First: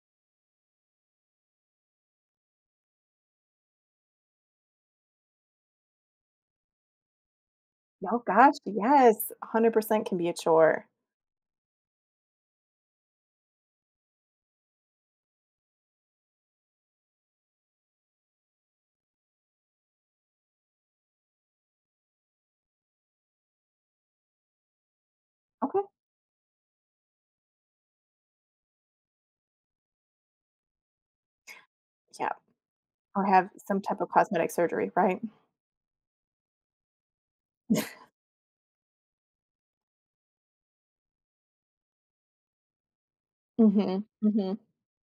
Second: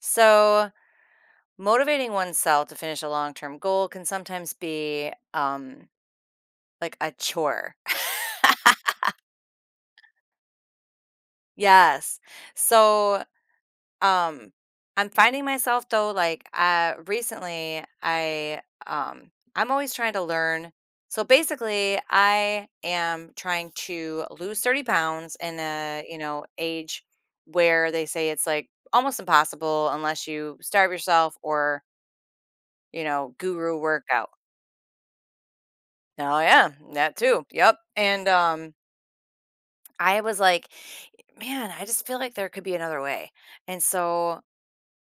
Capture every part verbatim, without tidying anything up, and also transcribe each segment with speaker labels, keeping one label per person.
Speaker 1: So, motivating oneself to finish a long term goal can sometimes be um, like a chore.
Speaker 2: Oh gosh, yes, one hundred percent can be a chore.
Speaker 1: Yes. So, um, I'm finding myself though, like uh, recently, I um, I'm always trying to learn. So basically, I am trying to lose thirty pounds in
Speaker 2: Okay.
Speaker 1: a you know age where they say it's like almost impossible unless you starve yourself or
Speaker 2: Yeah,
Speaker 1: you
Speaker 2: or
Speaker 1: know
Speaker 2: have
Speaker 1: guru
Speaker 2: some type of
Speaker 1: workout.
Speaker 2: cosmetic surgery, right?
Speaker 1: Oh yeah, that too. Yep. And um I was like, man, I just feel like there could be another way. And
Speaker 2: Mhm,
Speaker 1: so
Speaker 2: mhm.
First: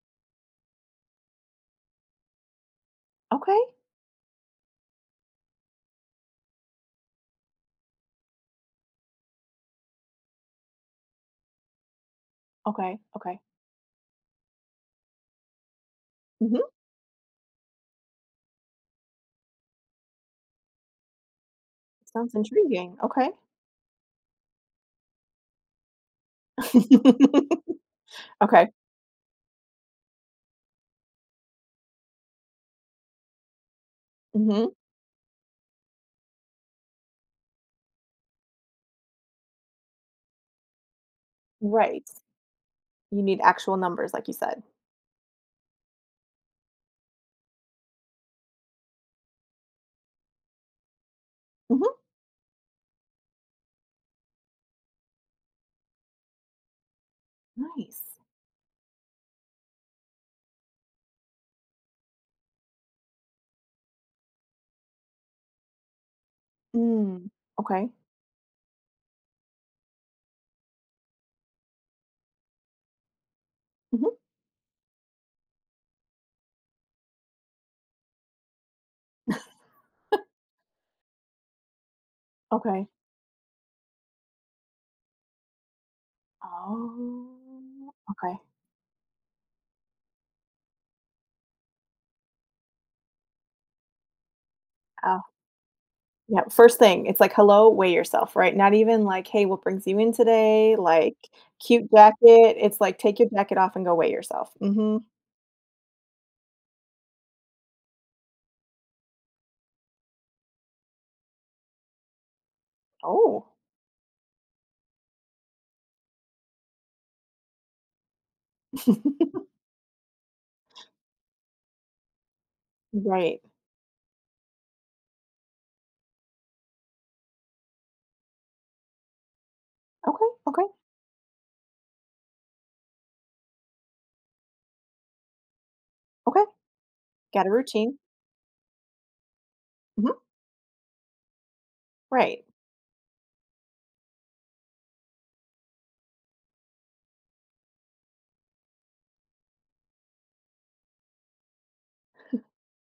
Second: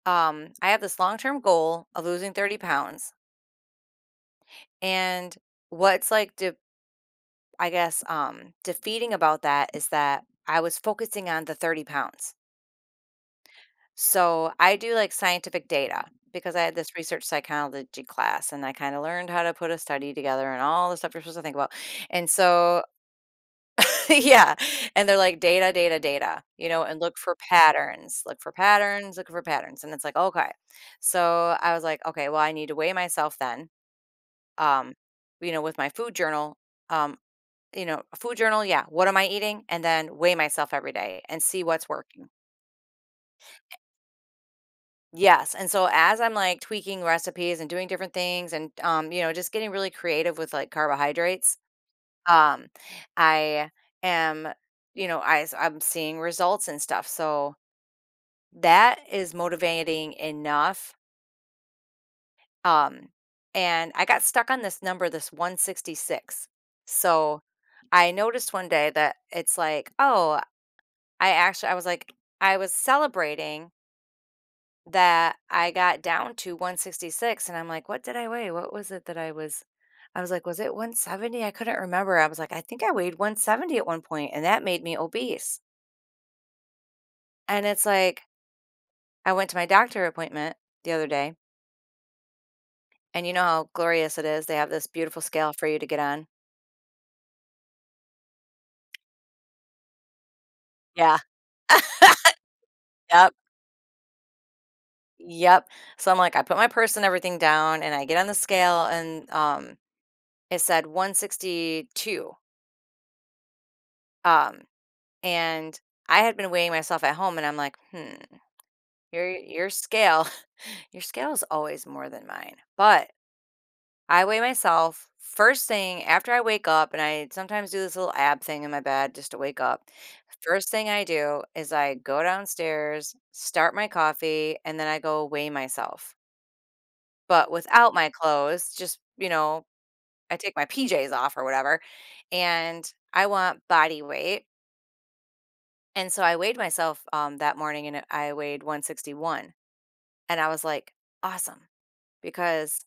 Speaker 1: um I have this long-term goal of losing thirty pounds.
Speaker 2: Okay,
Speaker 1: And what's like de- I guess um defeating about that is that I was focusing on the thirty pounds.
Speaker 2: okay, okay.
Speaker 1: So I do like scientific data because I
Speaker 2: Mhm,
Speaker 1: had this research psychology class and I kind of learned how to put a study together and all the stuff you're supposed to think about. And
Speaker 2: sounds
Speaker 1: so
Speaker 2: intriguing, okay.
Speaker 1: yeah, and they're like, "Data, data, data," you know, and look for patterns, look for
Speaker 2: Okay,
Speaker 1: patterns, look for patterns, and it's like, "Okay." So, I was like, "Okay, well, I need to weigh myself then,"
Speaker 2: mhm,
Speaker 1: um, you know, with my food journal, um, you know, a food journal, yeah, what am I eating? And then weigh myself every day and see what's
Speaker 2: right.
Speaker 1: working.
Speaker 2: You need actual numbers, like you said.
Speaker 1: Yes, and so as I'm, like, tweaking recipes and doing different things and, um, you know, just getting really creative with, like, carbohydrates,
Speaker 2: Mhm,
Speaker 1: um, I am you know, I s I'm seeing results and stuff, so
Speaker 2: nice.
Speaker 1: that is motivating enough, um, and I got stuck on this number, this one sixty-six.
Speaker 2: Mm,
Speaker 1: So,
Speaker 2: okay.
Speaker 1: I noticed one day that it's like, "Oh," I actually I was like, I was celebrating
Speaker 2: Mhm,
Speaker 1: that I got down to one sixty-six, and I'm like, "What did I weigh? What was it that I was?" I was like, "Was it one seventy?" I couldn't remember. I was like, "I think
Speaker 2: okay.
Speaker 1: I weighed one seventy at one point, and that made me obese." And it's
Speaker 2: Oh,
Speaker 1: like,
Speaker 2: okay.
Speaker 1: I went to my doctor appointment the other day. And you know how glorious it is? They have this beautiful
Speaker 2: Oh.
Speaker 1: scale for you to get on.
Speaker 2: Yeah, first thing, it's like, "Hello, weigh yourself," right? Not even like, "Hey, what brings you in today?" Like,
Speaker 1: Yeah.
Speaker 2: "Cute jacket." It's like, "Take your
Speaker 1: Yep,
Speaker 2: jacket off and go weigh yourself." Mhm.
Speaker 1: yep. So I'm like, I put my purse and everything down and I get on the scale and um it said one sixty-two.
Speaker 2: Oh.
Speaker 1: Um and I had been weighing myself at home and I'm like, hmm, your your scale, your scale is always more than mine. But
Speaker 2: Right.
Speaker 1: I weigh myself first thing after I wake up, and I sometimes do this little ab thing in my bed just to wake up.
Speaker 2: Okay, okay,
Speaker 1: First thing I do is I go downstairs, start my coffee, and then I go weigh myself,
Speaker 2: okay. Got
Speaker 1: but
Speaker 2: a
Speaker 1: without
Speaker 2: routine.
Speaker 1: my clothes. Just, you know,
Speaker 2: Mhm.
Speaker 1: I take my P Js off or whatever,
Speaker 2: Right.
Speaker 1: and I want body weight. And so I weighed myself um, that morning and I weighed one sixty-one. And I was like, awesome, because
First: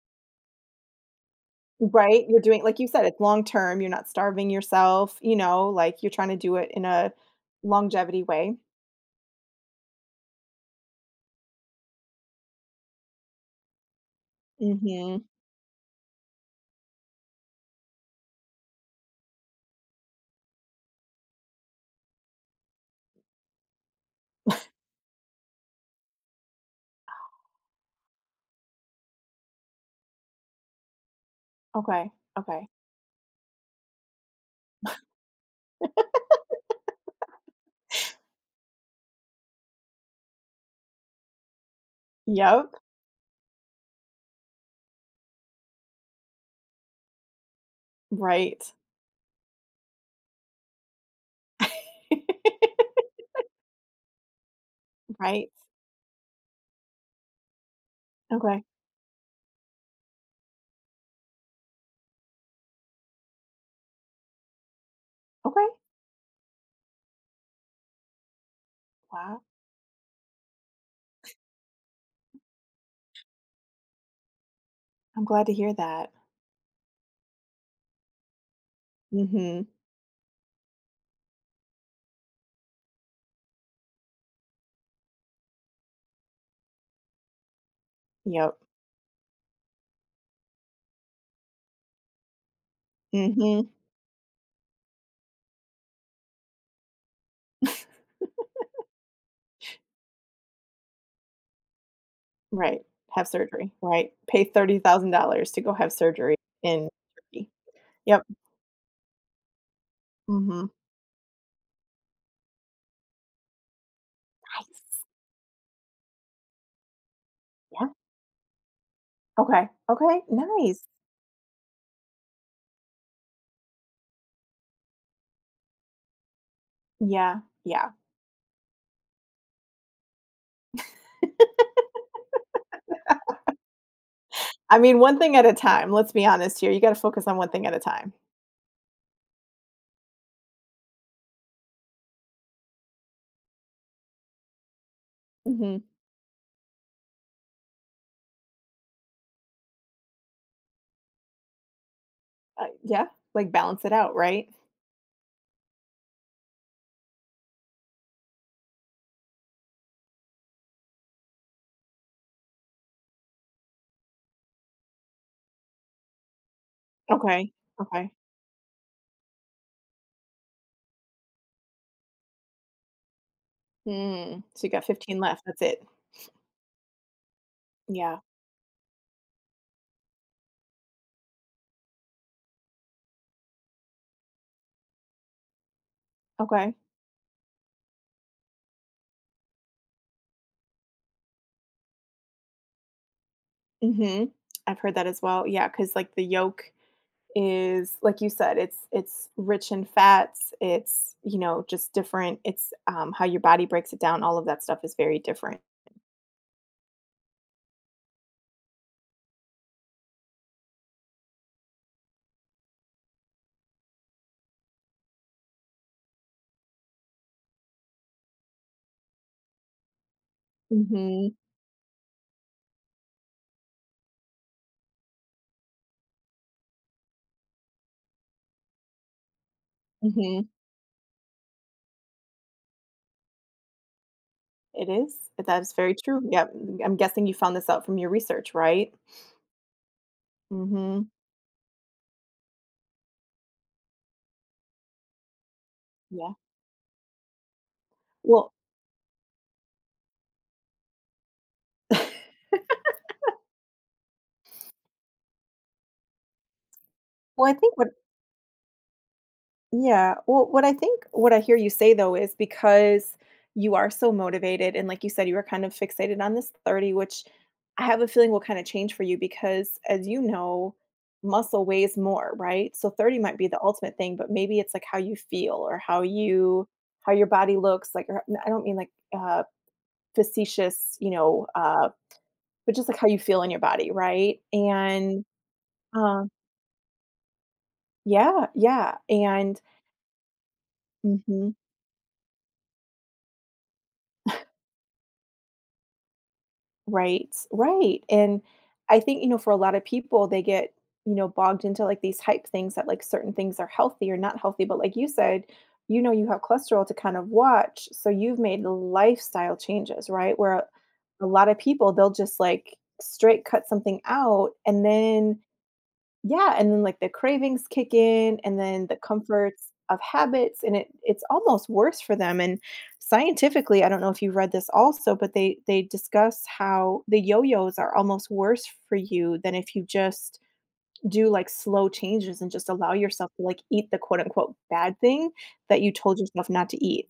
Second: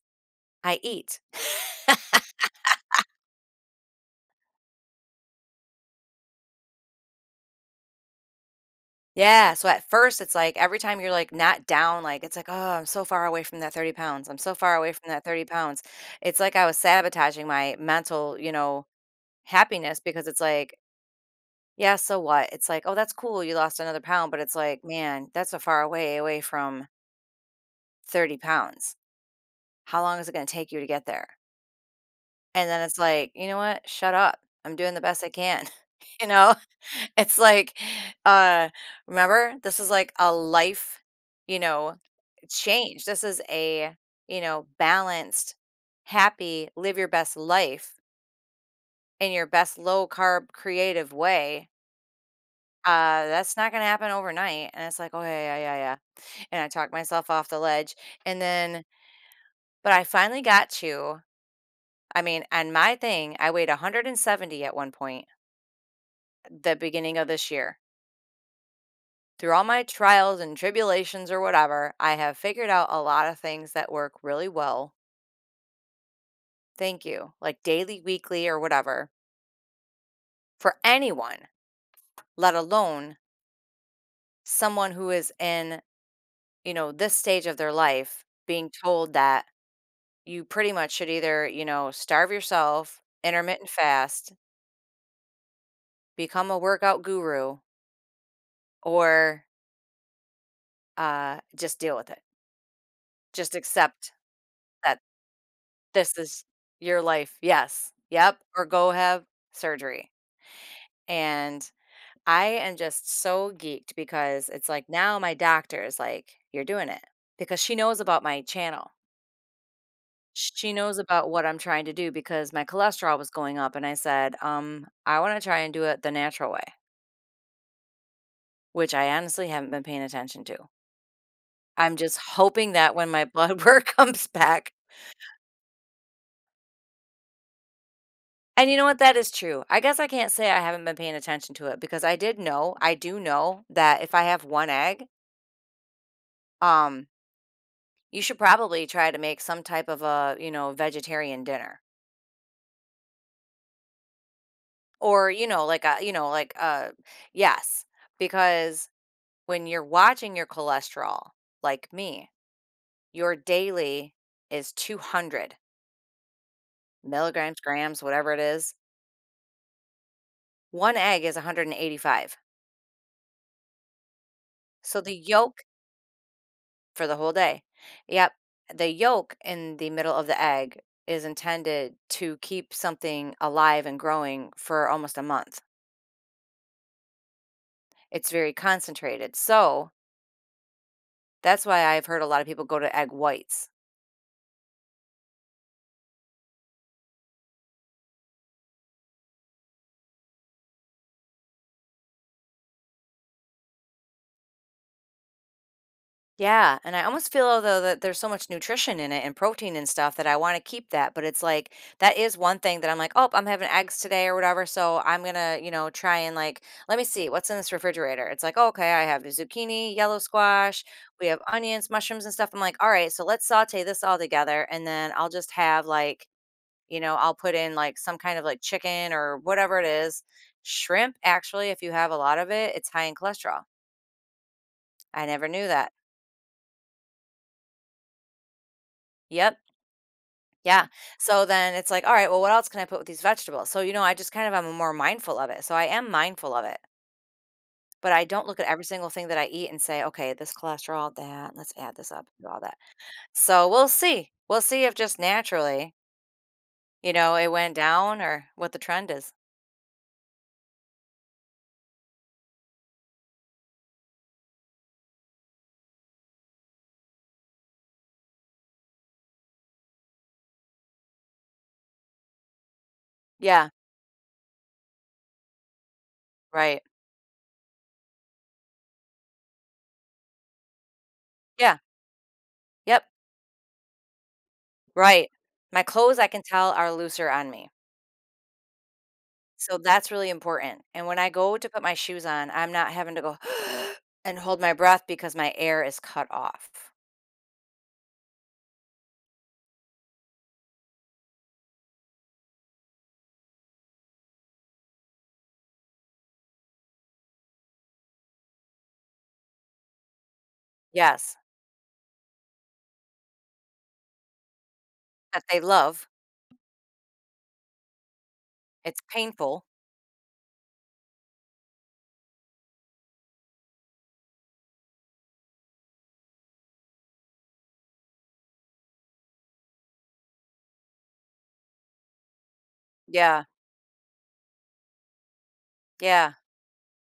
Speaker 1: I eat.
Speaker 2: Right, you're doing like you said, it's long term, you're not starving yourself, you know, like, you're trying to do it in a longevity way.
Speaker 1: Yeah, so at first, it's like every time you're, like, not down, like, it's like, "Oh, I'm so far away from that thirty pounds. I'm so far away from that
Speaker 2: Mhm.
Speaker 1: thirty pounds." It's like I was sabotaging my mental, you know, happiness because it's like, "Yeah, so what?" It's like, "Oh, that's cool, you lost another pound," but it's like, "Man, that's a far away away from thirty pounds. How long is it gonna take you to get there?"
Speaker 2: Okay, okay.
Speaker 1: And then it's like, "You know what? Shut up. I'm doing the best I can." You know? It's like, uh, remember, this is like a life, you know,
Speaker 2: Yep.
Speaker 1: change. This is a, you know, balanced, happy, live your best life
Speaker 2: Right.
Speaker 1: in your best low carb creative way. Uh, that's not gonna happen overnight. And it's like, "Oh,
Speaker 2: Right.
Speaker 1: yeah, yeah, yeah, yeah." And I talked myself off the ledge. And
Speaker 2: Okay.
Speaker 1: then but I finally got to, I mean, and my thing, I weighed one seventy at one point,
Speaker 2: Okay.
Speaker 1: the beginning of this year.
Speaker 2: Wow,
Speaker 1: Through all my trials and tribulations or whatever, I have figured out a lot of things that work really well.
Speaker 2: I'm glad to hear that.
Speaker 1: Thank you. Like daily, weekly, or whatever
Speaker 2: Mhm.
Speaker 1: for anyone, let alone someone who is in, you know, this stage of their life
Speaker 2: Yep.
Speaker 1: being told that you pretty much should either, you know, starve yourself,
Speaker 2: Mhm.
Speaker 1: intermittent fast, become a workout guru, or uh, just deal with it.
Speaker 2: Right. Have
Speaker 1: Just
Speaker 2: surgery,
Speaker 1: accept
Speaker 2: right? Pay
Speaker 1: that
Speaker 2: thirty thousand dollars to go have
Speaker 1: this
Speaker 2: surgery
Speaker 1: is
Speaker 2: in
Speaker 1: your life.
Speaker 2: Turkey.
Speaker 1: Yes.
Speaker 2: Yep.
Speaker 1: Yep. Or go have surgery.
Speaker 2: Mhm.
Speaker 1: And I am just so geeked because it's like
Speaker 2: Nice.
Speaker 1: now my doctor is like, you're doing it because she
Speaker 2: Yeah.
Speaker 1: knows about my channel.
Speaker 2: Okay. Okay,
Speaker 1: She
Speaker 2: nice.
Speaker 1: knows about what I'm trying to do because my cholesterol was going up. And I said, um, I want to try and do it the natural way,
Speaker 2: Yeah, yeah.
Speaker 1: which I honestly haven't been paying attention to. I'm just hoping that when my blood work comes back.
Speaker 2: I mean, one thing at a time, let's be honest here, you gotta focus on one thing at a time.
Speaker 1: And you know what? That is true. I guess I can't say I haven't been paying attention to it because I did know, I do know that if I have one egg,
Speaker 2: Mhm.
Speaker 1: um, you should probably try to make some type of a, you know, vegetarian dinner
Speaker 2: Uh, yeah, like, balance it out, right?
Speaker 1: or, you know, like a, you know, like uh yes, because when you're watching your cholesterol, like me, your daily is two hundred
Speaker 2: Okay,
Speaker 1: milligrams, grams,
Speaker 2: okay.
Speaker 1: whatever it is. One egg is one eighty-five.
Speaker 2: Mm, so you got
Speaker 1: So the
Speaker 2: fifteen left, that's
Speaker 1: yolk.
Speaker 2: it.
Speaker 1: For the whole day.
Speaker 2: Yeah.
Speaker 1: Yep. The yolk in the middle of the egg is intended to keep something alive and growing for almost a month.
Speaker 2: Okay.
Speaker 1: It's very concentrated. So that's why I've heard a lot of people go to egg whites.
Speaker 2: Mhm. I've heard that as well. Yeah. Cause like, the yolk is like you said, it's it's rich in fats, it's, you know, just different, it's um how your body breaks it down, all of that stuff is very different.
Speaker 1: Yeah, and I almost feel though that there's so much nutrition in it and protein and stuff that I want to keep that, but it's like that is one thing that I'm like, "Oh, I'm having eggs today or whatever, so I'm gonna, you know, try and like, let me see what's in this refrigerator." It's like, "Oh, okay, I have zucchini, yellow squash, we
Speaker 2: Mhm,
Speaker 1: have onions, mushrooms and stuff." I'm like, "All right, so let's saute this all together and then I'll just have like, you know, I'll put in like some kind of like chicken or whatever it is.
Speaker 2: mhm,
Speaker 1: Shrimp actually, if you have a lot of it, it's high in cholesterol.
Speaker 2: it is.
Speaker 1: I never knew
Speaker 2: That's
Speaker 1: that."
Speaker 2: very true. Yeah, I'm guessing you found this out from your research, right?
Speaker 1: Yep. Yeah.
Speaker 2: Mhm,
Speaker 1: So then it's like, all right, well, what else can I put with these vegetables? So, you know, I just kind of am more mindful of it. So I am
Speaker 2: yeah.
Speaker 1: mindful of it, but I don't
Speaker 2: Well,
Speaker 1: look at every single thing that I eat and say, okay, this cholesterol, that, let's add this up, do all that. So we'll see. We'll see if just naturally, you know,
Speaker 2: well
Speaker 1: it
Speaker 2: I
Speaker 1: went
Speaker 2: think what
Speaker 1: down or what the trend is.
Speaker 2: Yeah. Well, what I think what I hear you say though, is because you are so motivated and like you said, you were kind of fixated on this thirty, which I have a feeling will kind of change for you, because as you know, muscle weighs more, right? So thirty might be the
Speaker 1: Yeah.
Speaker 2: ultimate thing, but maybe it's like how you feel, or how you,
Speaker 1: Right.
Speaker 2: how your body looks like. Or, I don't mean like, uh facetious, you know,
Speaker 1: Yeah.
Speaker 2: uh but just like
Speaker 1: Yep.
Speaker 2: how you feel in your body, right? And
Speaker 1: Right. My clothes, I
Speaker 2: um
Speaker 1: can tell, are looser on me.
Speaker 2: yeah, yeah. And
Speaker 1: So that's really important. And when I
Speaker 2: mhm.
Speaker 1: go to put my shoes on, I'm not having to go and hold my breath because my air is cut off.
Speaker 2: Right, right, and I think, you know, for a lot of people, they get, you know, bogged into, like, these hype things that, like, certain things are healthy or not healthy, but like you said, you know, you have cholesterol to kind of watch, so you've made lifestyle changes, right? Where a
Speaker 1: Yes,
Speaker 2: lot of people, they'll just, like, straight cut something out, and then
Speaker 1: that they love.
Speaker 2: yeah, and then, like, the cravings kick in, and then the
Speaker 1: It's painful.
Speaker 2: comforts of habits, and it it's almost worse for them, and scientifically, I don't know if you read this also, but they they discuss how the yo-yos are almost worse for you than if you just do, like, slow changes and just allow yourself to,
Speaker 1: Yeah,
Speaker 2: like, eat the quote unquote "bad thing" that you told
Speaker 1: yeah,
Speaker 2: yourself not to eat.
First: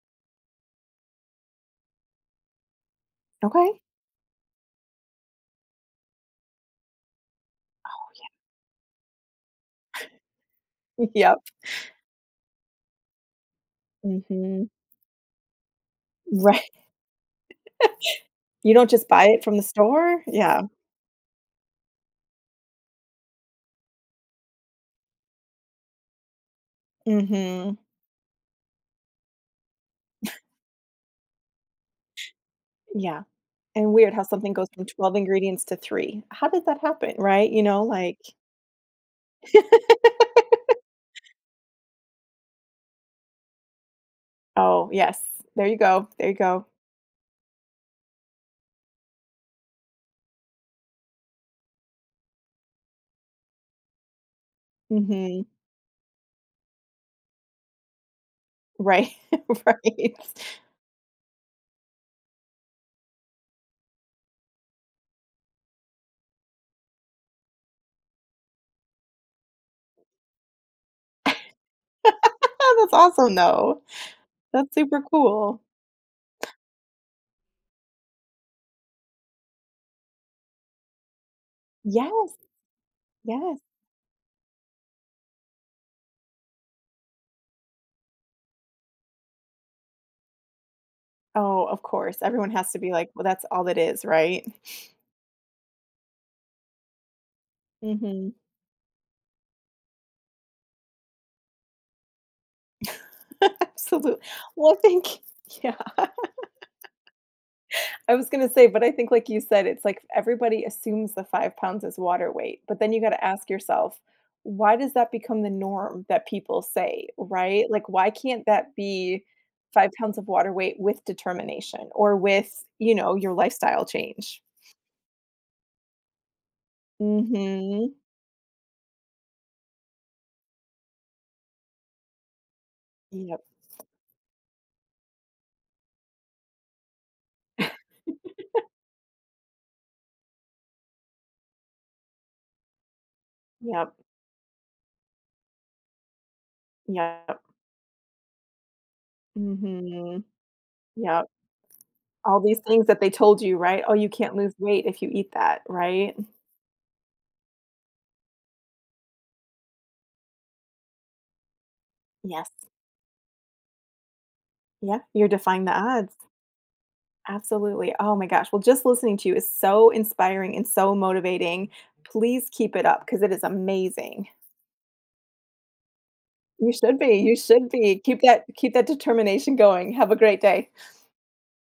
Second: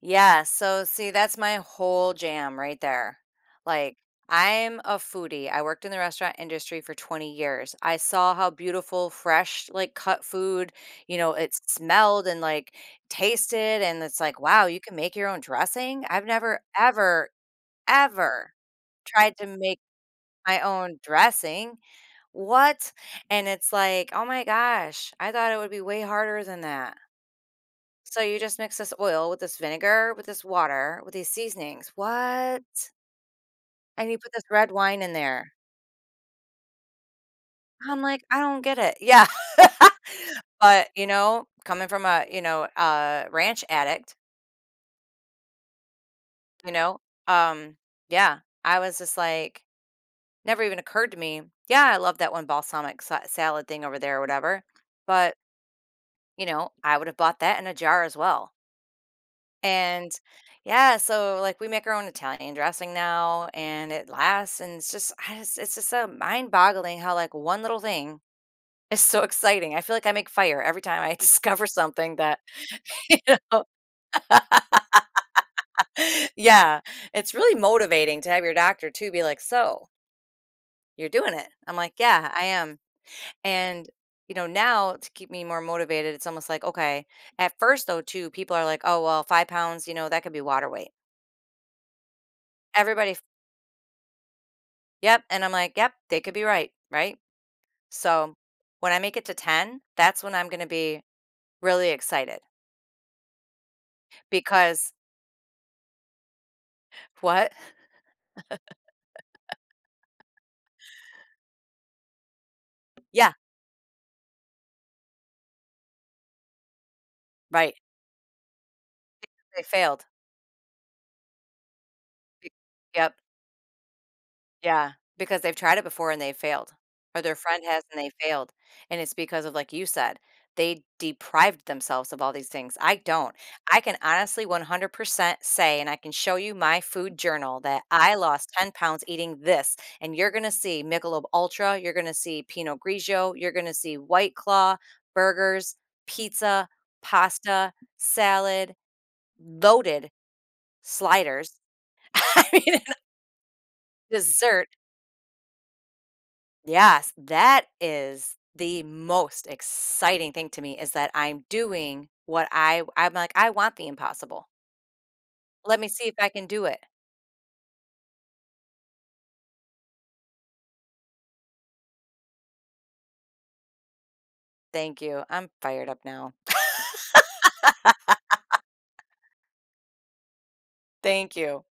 Speaker 1: yeah, so, see, that's my whole jam right there.
Speaker 2: Okay.
Speaker 1: Like, I'm a foodie, I worked in the restaurant industry for 20 years. I saw how beautiful, fresh, like, cut food, you know,
Speaker 2: Yep.
Speaker 1: it smelled and, like, tasted, and it's like, "Wow,
Speaker 2: Mhm.
Speaker 1: you can make your own dressing?" I've never,
Speaker 2: Right.
Speaker 1: ever, ever
Speaker 2: You don't just buy
Speaker 1: tried
Speaker 2: it
Speaker 1: to
Speaker 2: from the
Speaker 1: make
Speaker 2: store?
Speaker 1: my
Speaker 2: Yeah.
Speaker 1: own dressing. What? And it's like, "Oh my gosh, I thought it would be way harder than that."
Speaker 2: Mhm.
Speaker 1: So you just mix this oil with this vinegar, with this water, with these seasonings. What?
Speaker 2: Yeah. And
Speaker 1: And
Speaker 2: weird
Speaker 1: you
Speaker 2: how
Speaker 1: put this
Speaker 2: something goes
Speaker 1: red
Speaker 2: from
Speaker 1: wine in
Speaker 2: twelve
Speaker 1: there.
Speaker 2: ingredients to three. How did that happen, right? You know,
Speaker 1: I'm
Speaker 2: like
Speaker 1: like, "I don't get it." Yeah. But, you know, coming from a, you know, a ranch addict,
Speaker 2: oh, yes. There you go, there you go.
Speaker 1: you know, um, yeah, I was just like never even occurred to me, "Yeah, I love that one balsamic sa salad thing over there or whatever." But,
Speaker 2: Mhm.
Speaker 1: you know, I would have bought that in a jar as well.
Speaker 2: Right,
Speaker 1: And
Speaker 2: right.
Speaker 1: yeah, so like we make our own Italian dressing now and it lasts and it's just I just it's just so mind-boggling how like one little thing is so exciting. I feel like I make fire every time I discover something that
Speaker 2: Oh, that's
Speaker 1: you
Speaker 2: awesome,
Speaker 1: know.
Speaker 2: though. That's super cool.
Speaker 1: Yeah, it's really motivating to have your doctor too be like, "So, you're doing it." I'm like, "Yeah,
Speaker 2: Yes,
Speaker 1: I am."
Speaker 2: yes.
Speaker 1: And you know, now to keep me more motivated, it's almost like, okay, at first though too, people are like, "Oh, well, five pounds, you know, that could be water weight."
Speaker 2: Oh, of course. Everyone has to be like,
Speaker 1: Everybody.
Speaker 2: "Well, that's all it is," right?
Speaker 1: Yep, and I'm like, "Yep, they could be right," right?
Speaker 2: Mhm.
Speaker 1: So, when I make it to ten, that's when I'm gonna be really excited
Speaker 2: Absolute well,
Speaker 1: because.
Speaker 2: thank Yeah.
Speaker 1: What?
Speaker 2: I was gonna say, but I think like you said, it's like everybody assumes the five pounds is water weight, but then you gotta
Speaker 1: Yeah,
Speaker 2: ask yourself, why does that become the norm that people say, right?
Speaker 1: right,
Speaker 2: Like, why can't that be
Speaker 1: they
Speaker 2: five
Speaker 1: failed.
Speaker 2: pounds of water weight with determination or
Speaker 1: Y
Speaker 2: with, you
Speaker 1: Yep.
Speaker 2: know, your lifestyle change?
Speaker 1: Yeah, because they've tried it before and they failed, or their friend has
Speaker 2: Mhm.
Speaker 1: and they failed, and it's because of, like you said, they deprived themselves of all these things. I don't.
Speaker 2: Yep.
Speaker 1: I can honestly one hundred percent say, and I can show you my food journal that I lost ten pounds eating this, and you're gonna see Michelob Ultra, you're gonna see Pinot Grigio, you're gonna see
Speaker 2: Yep.
Speaker 1: White Claw, burgers, pizza,
Speaker 2: Yep.
Speaker 1: pasta, salad, loaded
Speaker 2: Mhm. Yep.
Speaker 1: sliders,
Speaker 2: All
Speaker 1: I
Speaker 2: these
Speaker 1: mean,
Speaker 2: things that they told you, right? Oh, you can't lose
Speaker 1: dessert.
Speaker 2: weight if you eat that, right?
Speaker 1: Yes, that is the most exciting thing to me is that I'm doing what
Speaker 2: Yes.
Speaker 1: I I'm like, I want the impossible.
Speaker 2: Yeah. You're defying the
Speaker 1: Let me see if
Speaker 2: odds.
Speaker 1: I can do it.
Speaker 2: Absolutely. Oh my gosh. Well, just listening to you is so inspiring and so motivating. Please keep it up because it is amazing.
Speaker 1: Thank you. I'm fired up now.
Speaker 2: You should be. You should be. Keep that keep that determination going. Have a great day.
Speaker 1: Thank you.